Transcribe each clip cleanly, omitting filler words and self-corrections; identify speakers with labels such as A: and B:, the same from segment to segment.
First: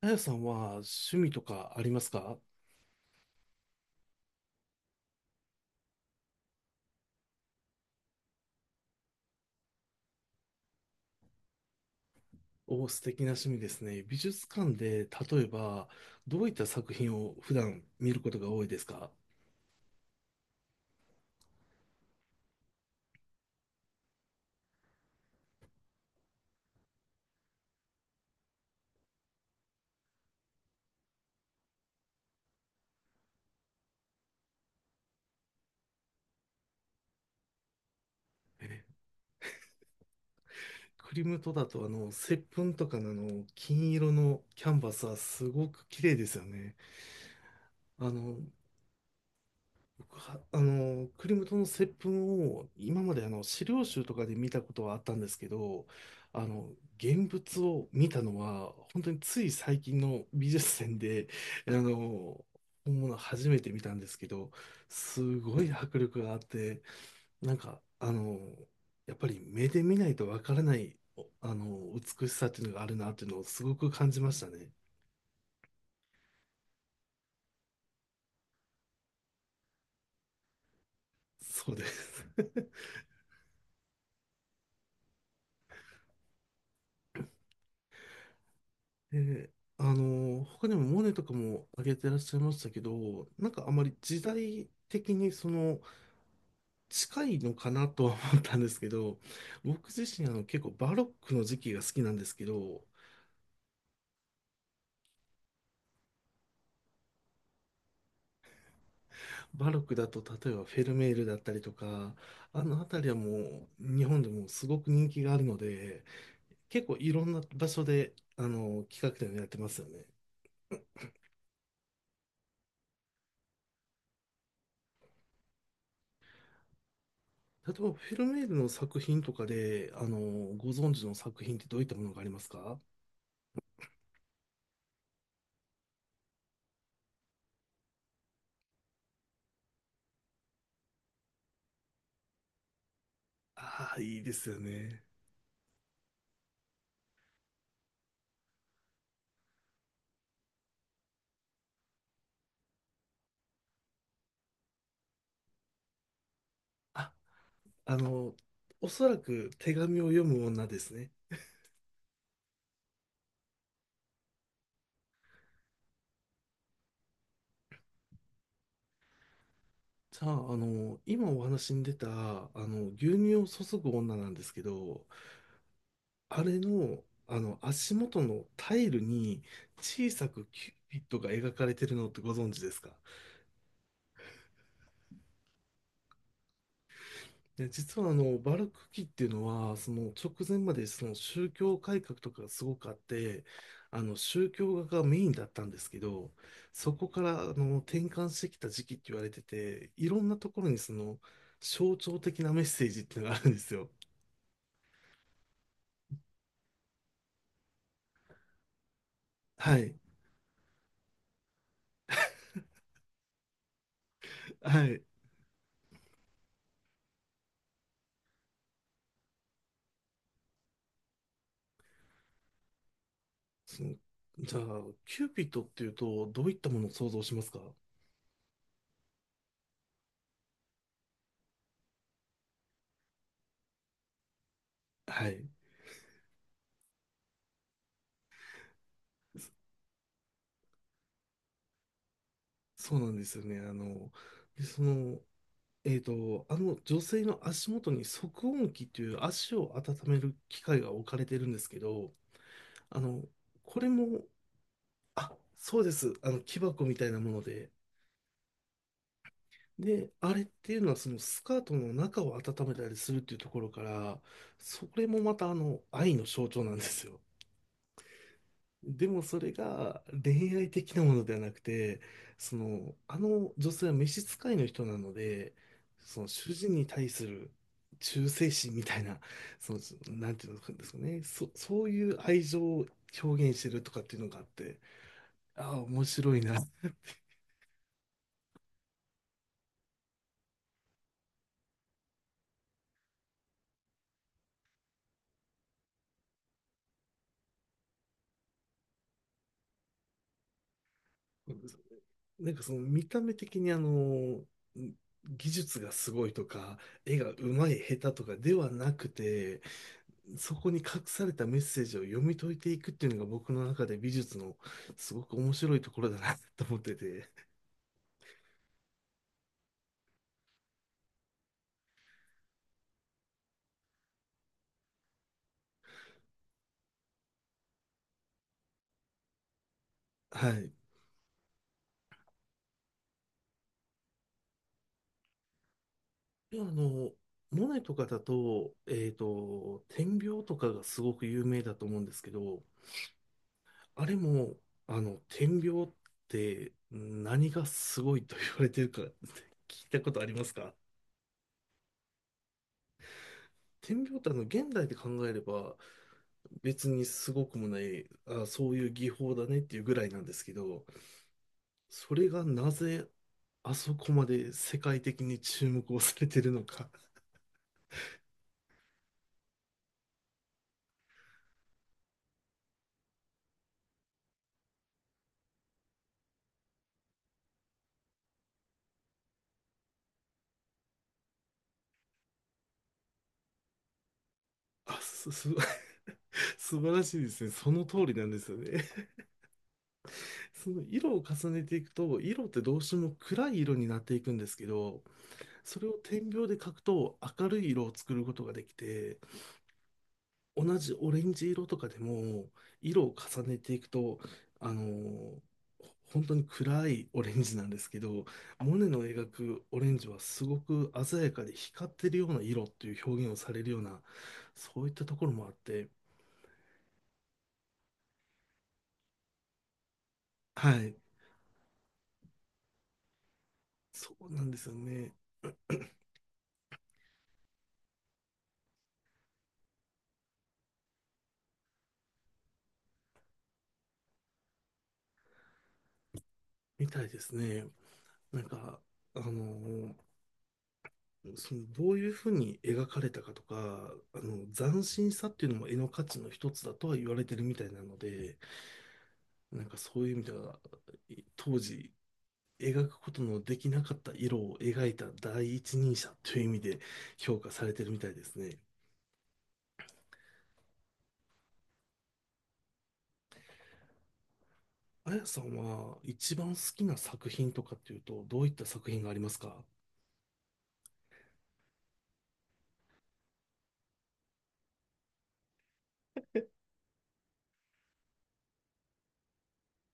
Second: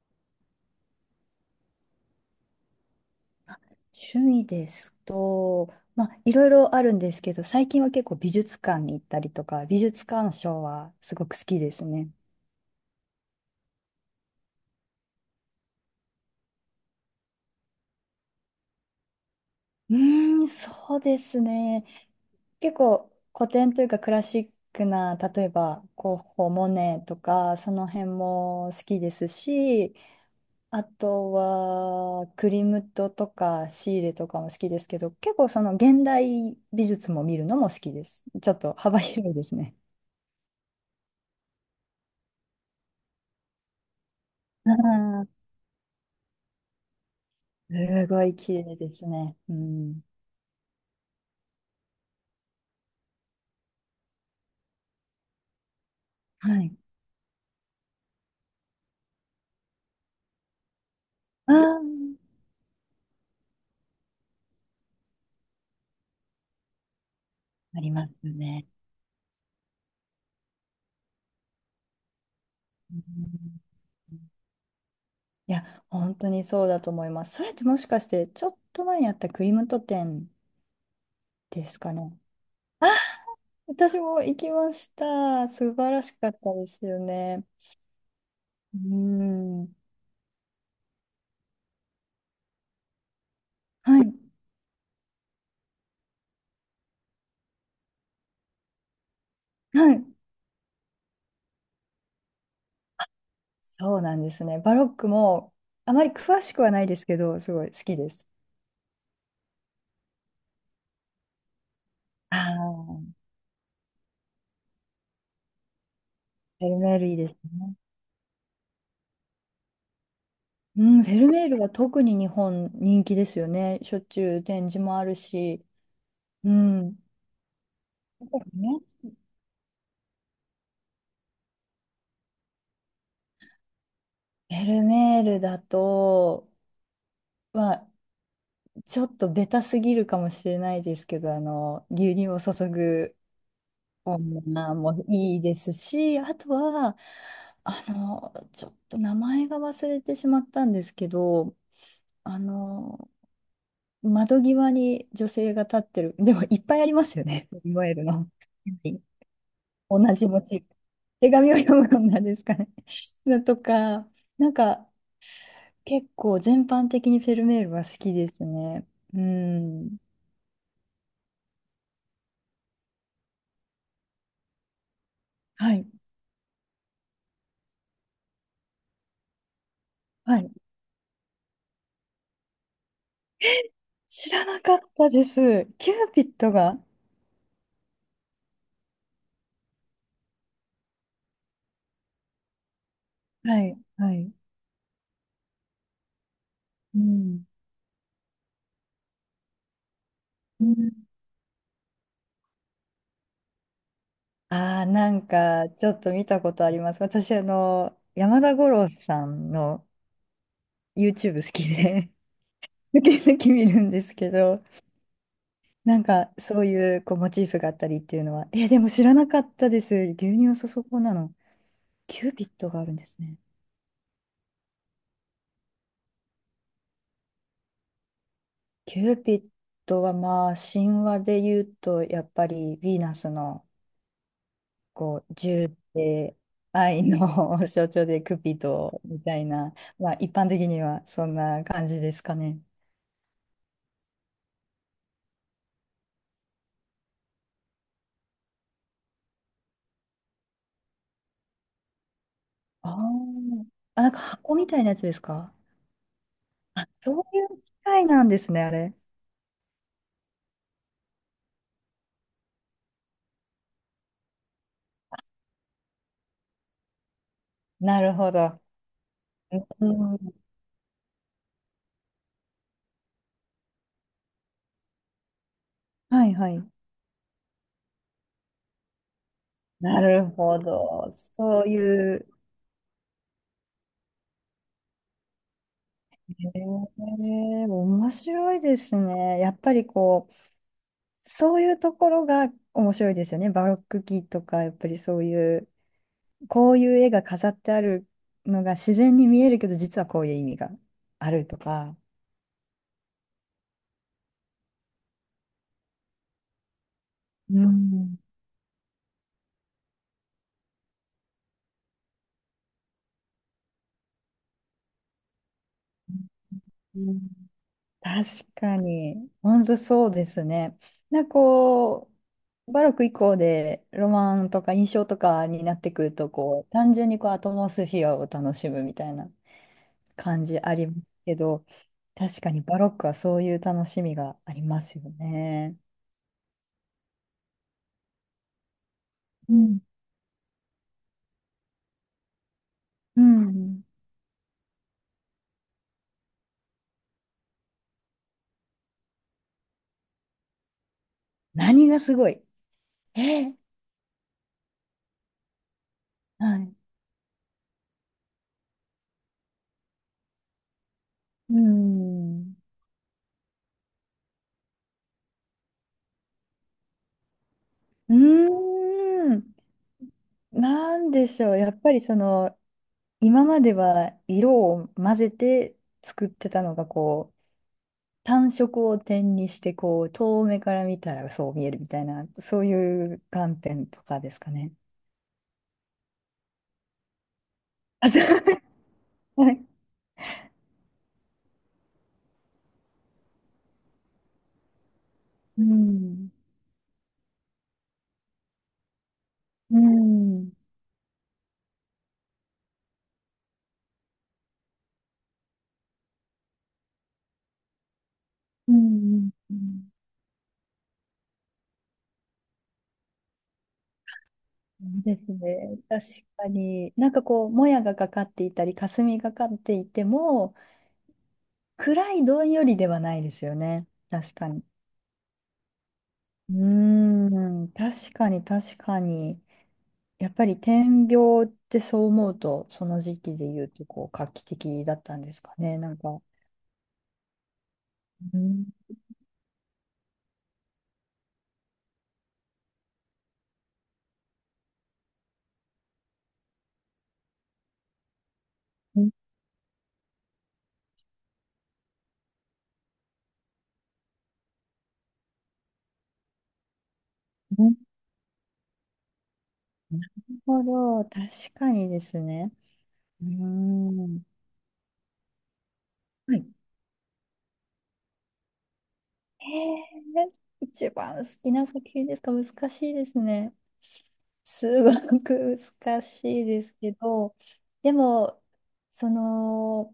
A: あやさんは趣味とかありますか？
B: 趣味ですと、まあ、いろいろあるんですけど、最近は結構美術館に行ったりとか、美術鑑賞はすごく好きですね。
A: お、素敵な趣味ですね。美術館で、例えば、どういった作品を普段見ることが多いですか？
B: そうですね。結構古典というかクラシックな、例えばゴッホ、モネとか、その辺も好きですし、あとはクリムトとかシーレとかも好きですけど、結構その現代美術も見るのも好きです。ちょっと幅
A: え。
B: 広いですね。
A: クリムトだと、接吻とかの金色のキャンバスはすごく綺麗ですよね。
B: す
A: あ
B: ごい
A: の、
B: 綺麗ですね。うん。
A: 僕は、クリムトの接吻を今まで資料集とかで見たことはあったんですけど、あ
B: は
A: の、
B: い。
A: 現物を見たのは、本当につい最近の美術展で、
B: あ
A: あ
B: あ、
A: の、本物初めて見たんですけど、すごい迫力があって、なんか、
B: ありますよね。
A: やっぱり目で見ないとわからない、おあの、美しさっていうのがあ
B: う
A: るなっていうのを
B: ん。
A: すごく感じましたね。
B: いや、本当にそうだと思います。それってもしかして、ちょっと前にあったクリムト店で
A: そう
B: す
A: で
B: かね。
A: す。
B: 私も行きました。素晴らしかったですよね。う
A: で、
B: ん。は
A: 他にもモネとかも挙げてらっしゃいましたけど、なんかあまり
B: い。
A: 時代的に近いのかなとは思ったんですけど、僕
B: は
A: 自
B: い。
A: 身結構バロックの時期が好きなんですけど、
B: そうなんですね。バロックも、あまり詳しくはないですけど、すごい好きです。
A: バロックだと例えばフェルメールだったりとか、
B: あ
A: あの辺り
B: あ、
A: はもう日本でもすごく人気があるので、
B: フェル
A: 結
B: メ
A: 構
B: ール
A: い
B: いい
A: ろ
B: で
A: ん
B: す
A: な場
B: ね。
A: 所で企画展をやってますよね。
B: うん、フェルメールは特に日本人気ですよね。しょっちゅう展示もあるし。うん。
A: 例えばフェル
B: だか
A: メールの
B: ら
A: 作
B: ね、
A: 品とかで、ご存知の作品ってどういったものがありますか？
B: フェルメールだと、まあ、ちょっとベタすぎるかもしれないですけど、牛乳を注ぐ
A: ああ、いいですよ
B: 女も
A: ね。
B: いいですし、あとは、ちょっと名前が忘れてしまったんですけど、あの、窓際に女性が立ってる、でもいっぱいありま
A: あ、
B: すよね、フェルメー
A: あ
B: ルの。
A: の、おそらく手紙
B: 同
A: を読
B: じモ
A: む
B: チー
A: 女
B: フ。
A: ですね。
B: 手紙を読む女ですかね。のとか、なんか結構全般的にフェルメールは好きですね。うん。
A: じゃあ、今お話に出た、牛乳を注ぐ女なんですけど、
B: はい、
A: あれの、足元のタイルに小さ
B: は
A: く
B: い、
A: キューピッドが描かれてるのってご存知ですか？
B: 知らなかったです。キューピッドが。
A: で、実はバルク期っていうのは、その直前までその宗教改革とかがすごくあって、
B: はい、はい。
A: 宗教画がメインだったんですけど、そ
B: う
A: こから
B: ん、
A: 転換してきた時期って言われてて、いろんなとこ
B: う
A: ろに
B: ん、
A: 象徴的なメッセージっていうのがあるんですよ。
B: ああー、なんかちょっと見たことあります。私、山田五郎さん
A: は
B: の
A: い。
B: YouTube 好きで、抜き抜き見るんですけど、
A: はい。
B: なんかそういうこうモチーフがあったりっていうのは、え、でも知らなかったです。牛乳そそこなの。キューピッドがあるんですね。
A: その、じゃあ、キューピッドっていうと、どういったものを想像しますか？
B: キューピッドはまあ神話で言うと、やっぱりヴィーナスのこ
A: は
B: う
A: い。
B: 銃で愛の 象徴でクピドみたい
A: そ
B: な、まあ一般的にはそんな感じですかね。
A: そうなんですよね。で、あの女性の足元に足温器という足を温める機械が置かれてるんですけど、
B: あ
A: あの、
B: あ、
A: これ
B: あ、なんか
A: も、
B: 箱みたいなやつです
A: あ、
B: か。
A: そうです。木箱みたい
B: そ
A: なも
B: う
A: の
B: いう機
A: で。
B: 械なんですね、あれ。
A: で、あれっていうのはそのスカートの中を温めたりするっていうところから、それもまたあの愛の象徴なんですよ。
B: なるほど。
A: でもそれ
B: う
A: が
B: ん。
A: 恋愛的なものではなくて、あの女性は召使いの人なので、そ
B: は
A: の
B: いは
A: 主
B: い。
A: 人に対する忠誠心みたいな、その、
B: なる
A: なんていうん
B: ほ
A: ですか
B: ど。
A: ね、
B: そう
A: そうい
B: い
A: う
B: う、
A: 愛情を表現してるとかっていうのがあって、ああ、面白い
B: へ
A: な。
B: え、面白いですね。やっぱりこう、そういうところが面白いですよね。バロック期とか、やっぱりそういう、こういう絵が飾ってあるのが自然に見えるけど、実はこういう意味があるとか。
A: なんかその見た目的に技術がすごいとか、絵が
B: う
A: 上手い下手
B: ん。
A: とかではなくて、そこに隠されたメッセージを読み解いていくっていうのが僕の中で美術のすごく面白いところだなと思ってて、
B: 確かに、本当そうですね。なんかこう、バロック以降でロマンとか印象とかになってくると、こう、単純にこうアトモスフィアを楽しむみたいな感
A: は
B: じ
A: い。
B: ありますけど、確かにバロックはそういう楽しみがありますよね。
A: でモネとかだと、
B: うん。
A: 点描とかがすごく有名だと思うんですけど、
B: うん。
A: あれも、点描って何がすごいと言われてるか聞いたことありますか？
B: 何がすごい、え、
A: 点描って現代で考えれば、
B: はい。
A: 別にすごくもない、あ、そういう技法だねっていうぐらいなんですけど、
B: う
A: それが
B: ん。
A: なぜあそこまで世界的に注目をされてるのか。
B: うーん。なんでしょう。やっぱりその、今までは色を混ぜて作ってたのがこう単色を点にしてこう遠目から見たらそう見えるみたいなそういう観点とかですかね。
A: あ、素晴らしいですね。その通
B: あ、
A: り
B: そ
A: なんで
B: う。
A: すよね。
B: はい。
A: その色を重ねていくと、色ってどうしても暗い色になっていくんですけど、
B: う
A: それを点
B: ん。
A: 描で描くと明るい色を作ることができて、
B: うん。
A: 同じオレンジ色とかでも色を重ねていくと、あのー本当に暗いオレンジなんですけど、
B: う
A: モネの描
B: ん。う
A: くオレ
B: ん、
A: ンジはすごく鮮やかで光ってるような色っていう表現をされるような、そ
B: そ
A: ういっ
B: う
A: たと
B: で
A: ころ
B: す
A: もあっ
B: ね。
A: て、
B: 確かに。なんかこう、もやがかかっていたり、霞がかっていても、
A: はい。
B: 暗いどんよりではないですよね。
A: そう
B: 確
A: な
B: か
A: んで
B: に。
A: すよね。
B: うー確かに、確かに。やっぱり点描ってそう思うと、その時期で言うとこう画期的だったんですかね。なんか、
A: みたいですね。
B: う
A: なん
B: ん、
A: かあのーどういうふうに描かれたかとか、あの斬新さっていうのも絵の価値の一つだとは言われてるみたいなので。
B: うん、
A: なんかそういう意味では、当時、描くことのできなかった色を描いた第一人者という意味で評価
B: う
A: され
B: ん、
A: てるみたいですね。
B: なるほど、確かにですね。うーん。
A: あやさんは一
B: はい。
A: 番好きな作品とかっていうと、どういった作品がありますか？
B: え一番好きな作品ですか、難しいですね。すごく難しいですけど、でも、その、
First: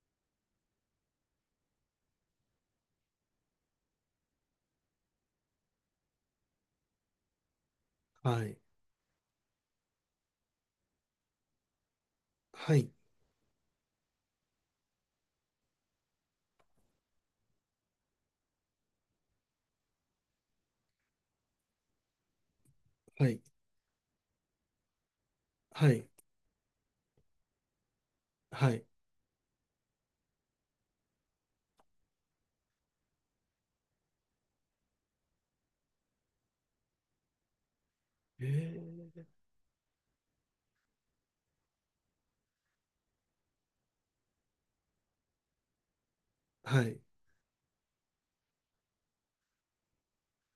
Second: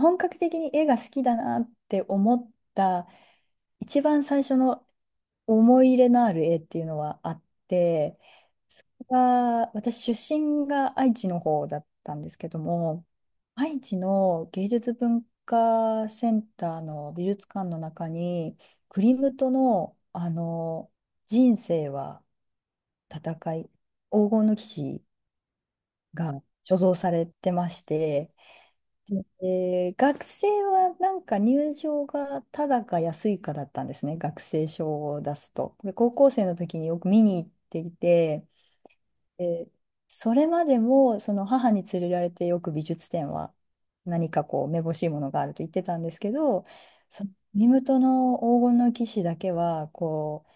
B: 本格的に絵が好きだなって思った一番最初の思い入れのある絵っていうのはあって、
A: はい。
B: それが私出身が愛知の方だったんですけど
A: はい。
B: も、愛知の芸術文化センターの美術館の中に、クリムトの、あの人生は
A: は
B: 戦
A: い。
B: い、黄金の騎士
A: はい。
B: が所蔵されてまして、
A: はい。
B: 学生はなんか入場がただか安いかだったんですね、学生証を出すと。で、高校生の時によく見に行っていて、
A: え
B: え、それまでもその母に連れられてよく美術展は何かこうめぼしいものがあると言ってたんですけど、
A: はい。
B: そのミムトの黄金の騎士だけはこ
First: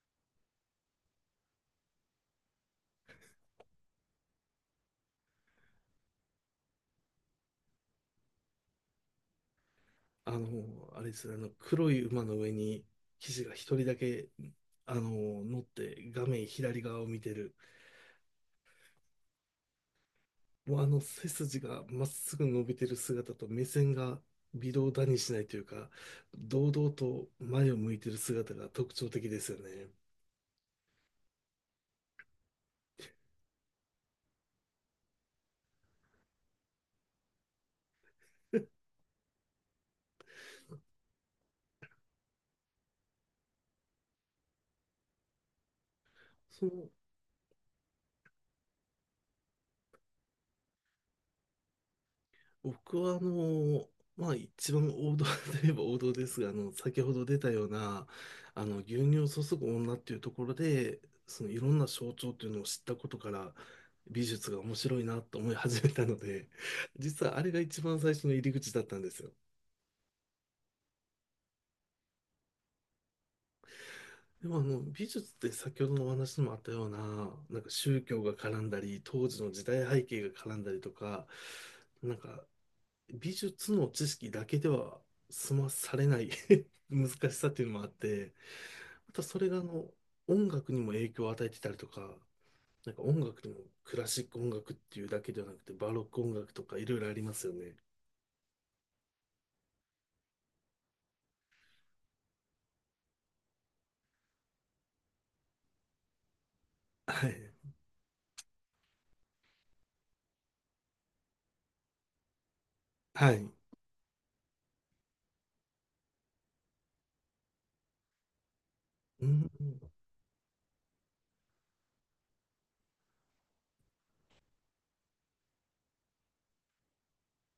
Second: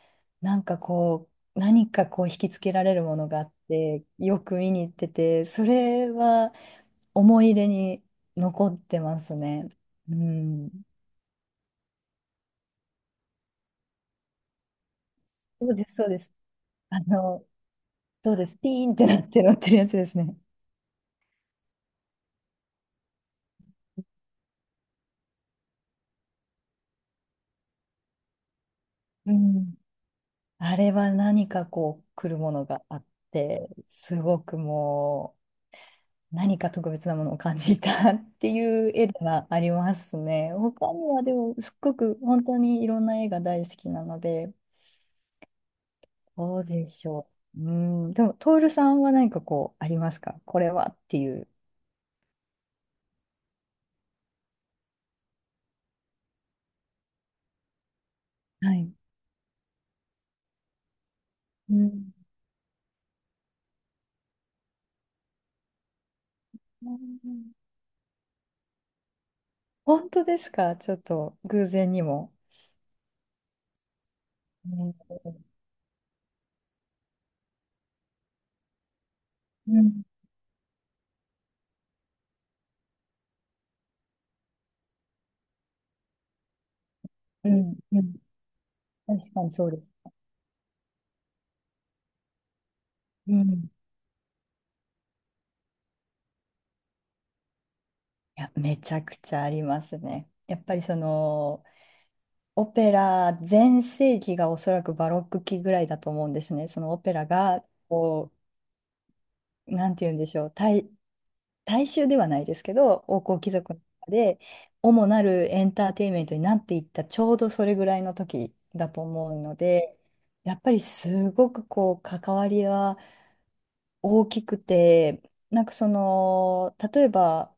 B: うなんかこう何かこう引きつけられるものがあってよく見に行ってて、それは思い入れに残ってますね。うん、
A: あれですね、黒い馬の上に騎士が一人だけ、あの、乗っ
B: そうですそう
A: て
B: で
A: 画
B: す。
A: 面左
B: あ
A: 側を見て
B: の
A: る。
B: そうです、ピーンってなって乗ってるやつですね。
A: もうあの背筋がまっすぐ伸びてる姿と目線が微動だにしないというか、堂々と前を向いてる姿が特徴的
B: う
A: ですよ
B: ん、
A: ね。
B: あれは何かこう来るものがあってすごくもう何か特別なものを感じた っていう絵ではありますね。他にはでもすっごく本当にいろんな絵が大好きなのでどう
A: そ
B: で
A: の、
B: しょう。うん、でもトールさんは何かこうありますか、これはっていう。
A: 僕はまあ一番王道 といえば王道ですが、先ほど出たような、
B: はい。
A: 牛乳を注ぐ女っていうところで、そのいろ
B: う
A: んな象
B: ん、
A: 徴というのを知ったことから、美術が面白いなと思い始めたので、
B: う
A: 実はあれ
B: ん、
A: が一番最初の入り口だったんですよ。
B: 本当ですか。ちょっと偶然にも。
A: でもあの美術っ
B: ね、
A: て先ほどのお話にもあったような、なんか宗教が絡んだり、当時の時
B: う
A: 代背
B: ん、
A: 景が絡んだりとか、なんか美術の知識だけでは済まされない 難しさ
B: う
A: っていう
B: ん、
A: のもあっ
B: うん、
A: て、また
B: 確
A: そ
B: か
A: れ
B: に
A: があ
B: そうです。
A: の音楽にも影響を与えてたりとか、なんか音
B: う
A: 楽にも
B: ん、
A: クラシック音楽っていうだけではなくて、バロック音楽とかいろいろありますよね。
B: いや、めちゃくちゃありますね。やっぱりそのオペラ全盛期がおそらくバロック期ぐらいだと思うんですね。そのオペラ
A: はい。
B: がこう、なんて言うんでしょう、大、大衆ではないですけど、王
A: は
B: 侯
A: い。
B: 貴族の中で主なるエンターテインメントになっていったちょうどそれぐらいの時だと
A: う
B: 思う
A: ん。
B: ので、やっぱりすごくこう関わりは大きくて、なんかその、例えば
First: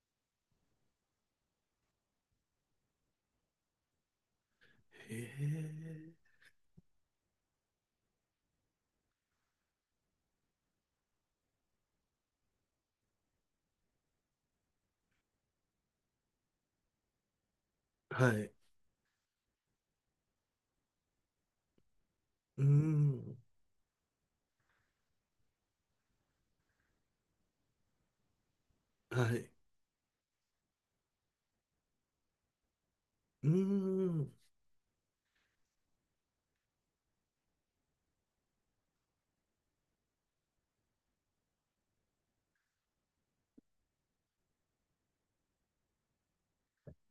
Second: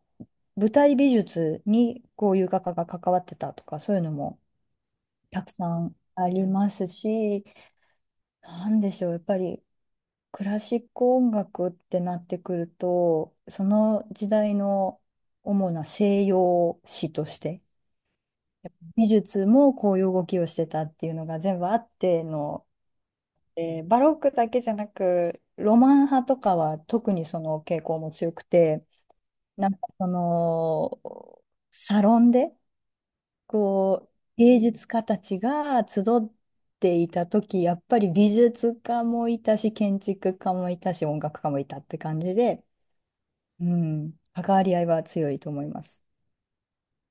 B: 舞台美術にこういう画家が関わってたとか、そういうのも
A: へ
B: たくさん
A: え。
B: ありますし、なんでしょう、やっぱりクラシック音楽ってなってくると、その時代の主な西洋史として、
A: はい。
B: 美術もこういう動きをしてたっていうのが全部あって
A: う
B: の、
A: ん。
B: バロックだけじゃなく、ロマン派とかは特にその傾向も強くて、
A: はい。
B: なんかその、サロンで、
A: う
B: こう、
A: ん。
B: 芸術家たちが集っていた時、やっぱり美術家もいたし、建築家もいたし、音楽家もいたって感じで、うん、関わり合いは強いと思います。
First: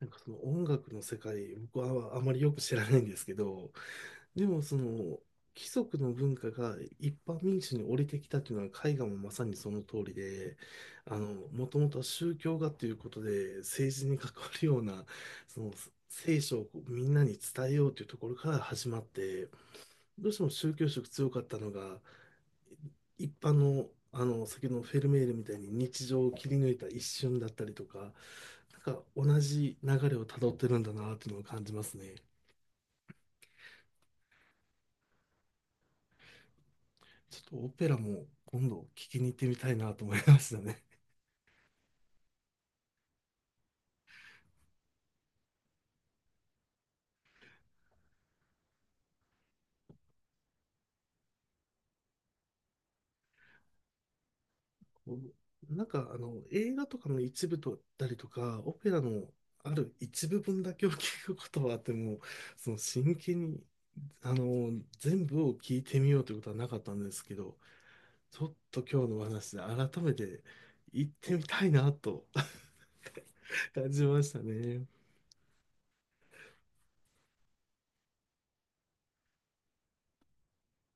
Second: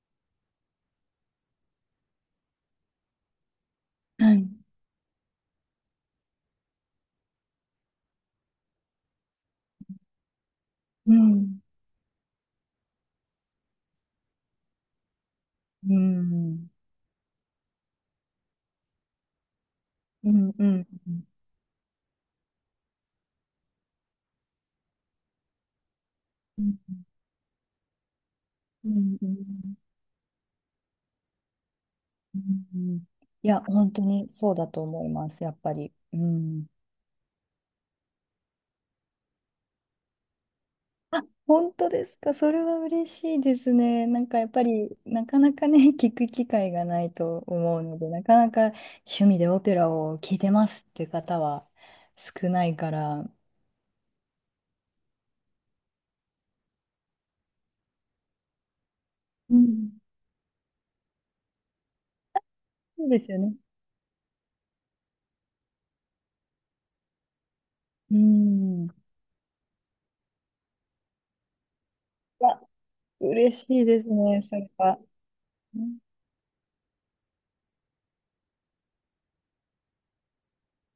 A: なんかその音楽の世界、僕はあまりよく知らないんですけど、
B: は
A: で
B: い。
A: もその貴族の文化が一般民主に降りてきたというのは絵画もまさにその通りで、
B: う
A: あの、
B: ん。
A: もともとは宗教画ということで政治に関わるような、その
B: う
A: 聖書を
B: ん。
A: みんなに伝えようというところから始まって、ど
B: う
A: うしても
B: ん。う
A: 宗教
B: ん。
A: 色強かったのが、一般の、先ほどのフェルメールみたいに日常を切り
B: う
A: 抜
B: ん。
A: いた
B: うん。
A: 一瞬だったりとか、
B: う
A: なんか
B: ん。
A: 同じ流れをたどってるんだなっていうのを感じますね。
B: うん、いや、本当にそうだと思います、やっぱり。うん。
A: ちょっとオペラも今度聞きに行ってみたいなと思いましたね。
B: あ、本当ですか。それは嬉しいですね。なんかやっぱり、なかなかね、聞く機会がないと思うので、なかなか趣味でオペラを聴いてますっていう方は少ないから、
A: こうなんかあの映画とかの一部だったりとか、オペラの
B: う
A: あ
B: ん、
A: る一部分だけを聞くことはあっても、
B: そう
A: 真
B: ですよ
A: 剣
B: ね。
A: にあの全部を聞いてみようということはなかったんですけど、
B: う
A: ちょっと
B: ん。
A: 今日のお話で改めて行ってみたいなと
B: あ、嬉 しい
A: 感
B: で
A: じ
B: す
A: ました
B: ね、それ
A: ね。
B: は。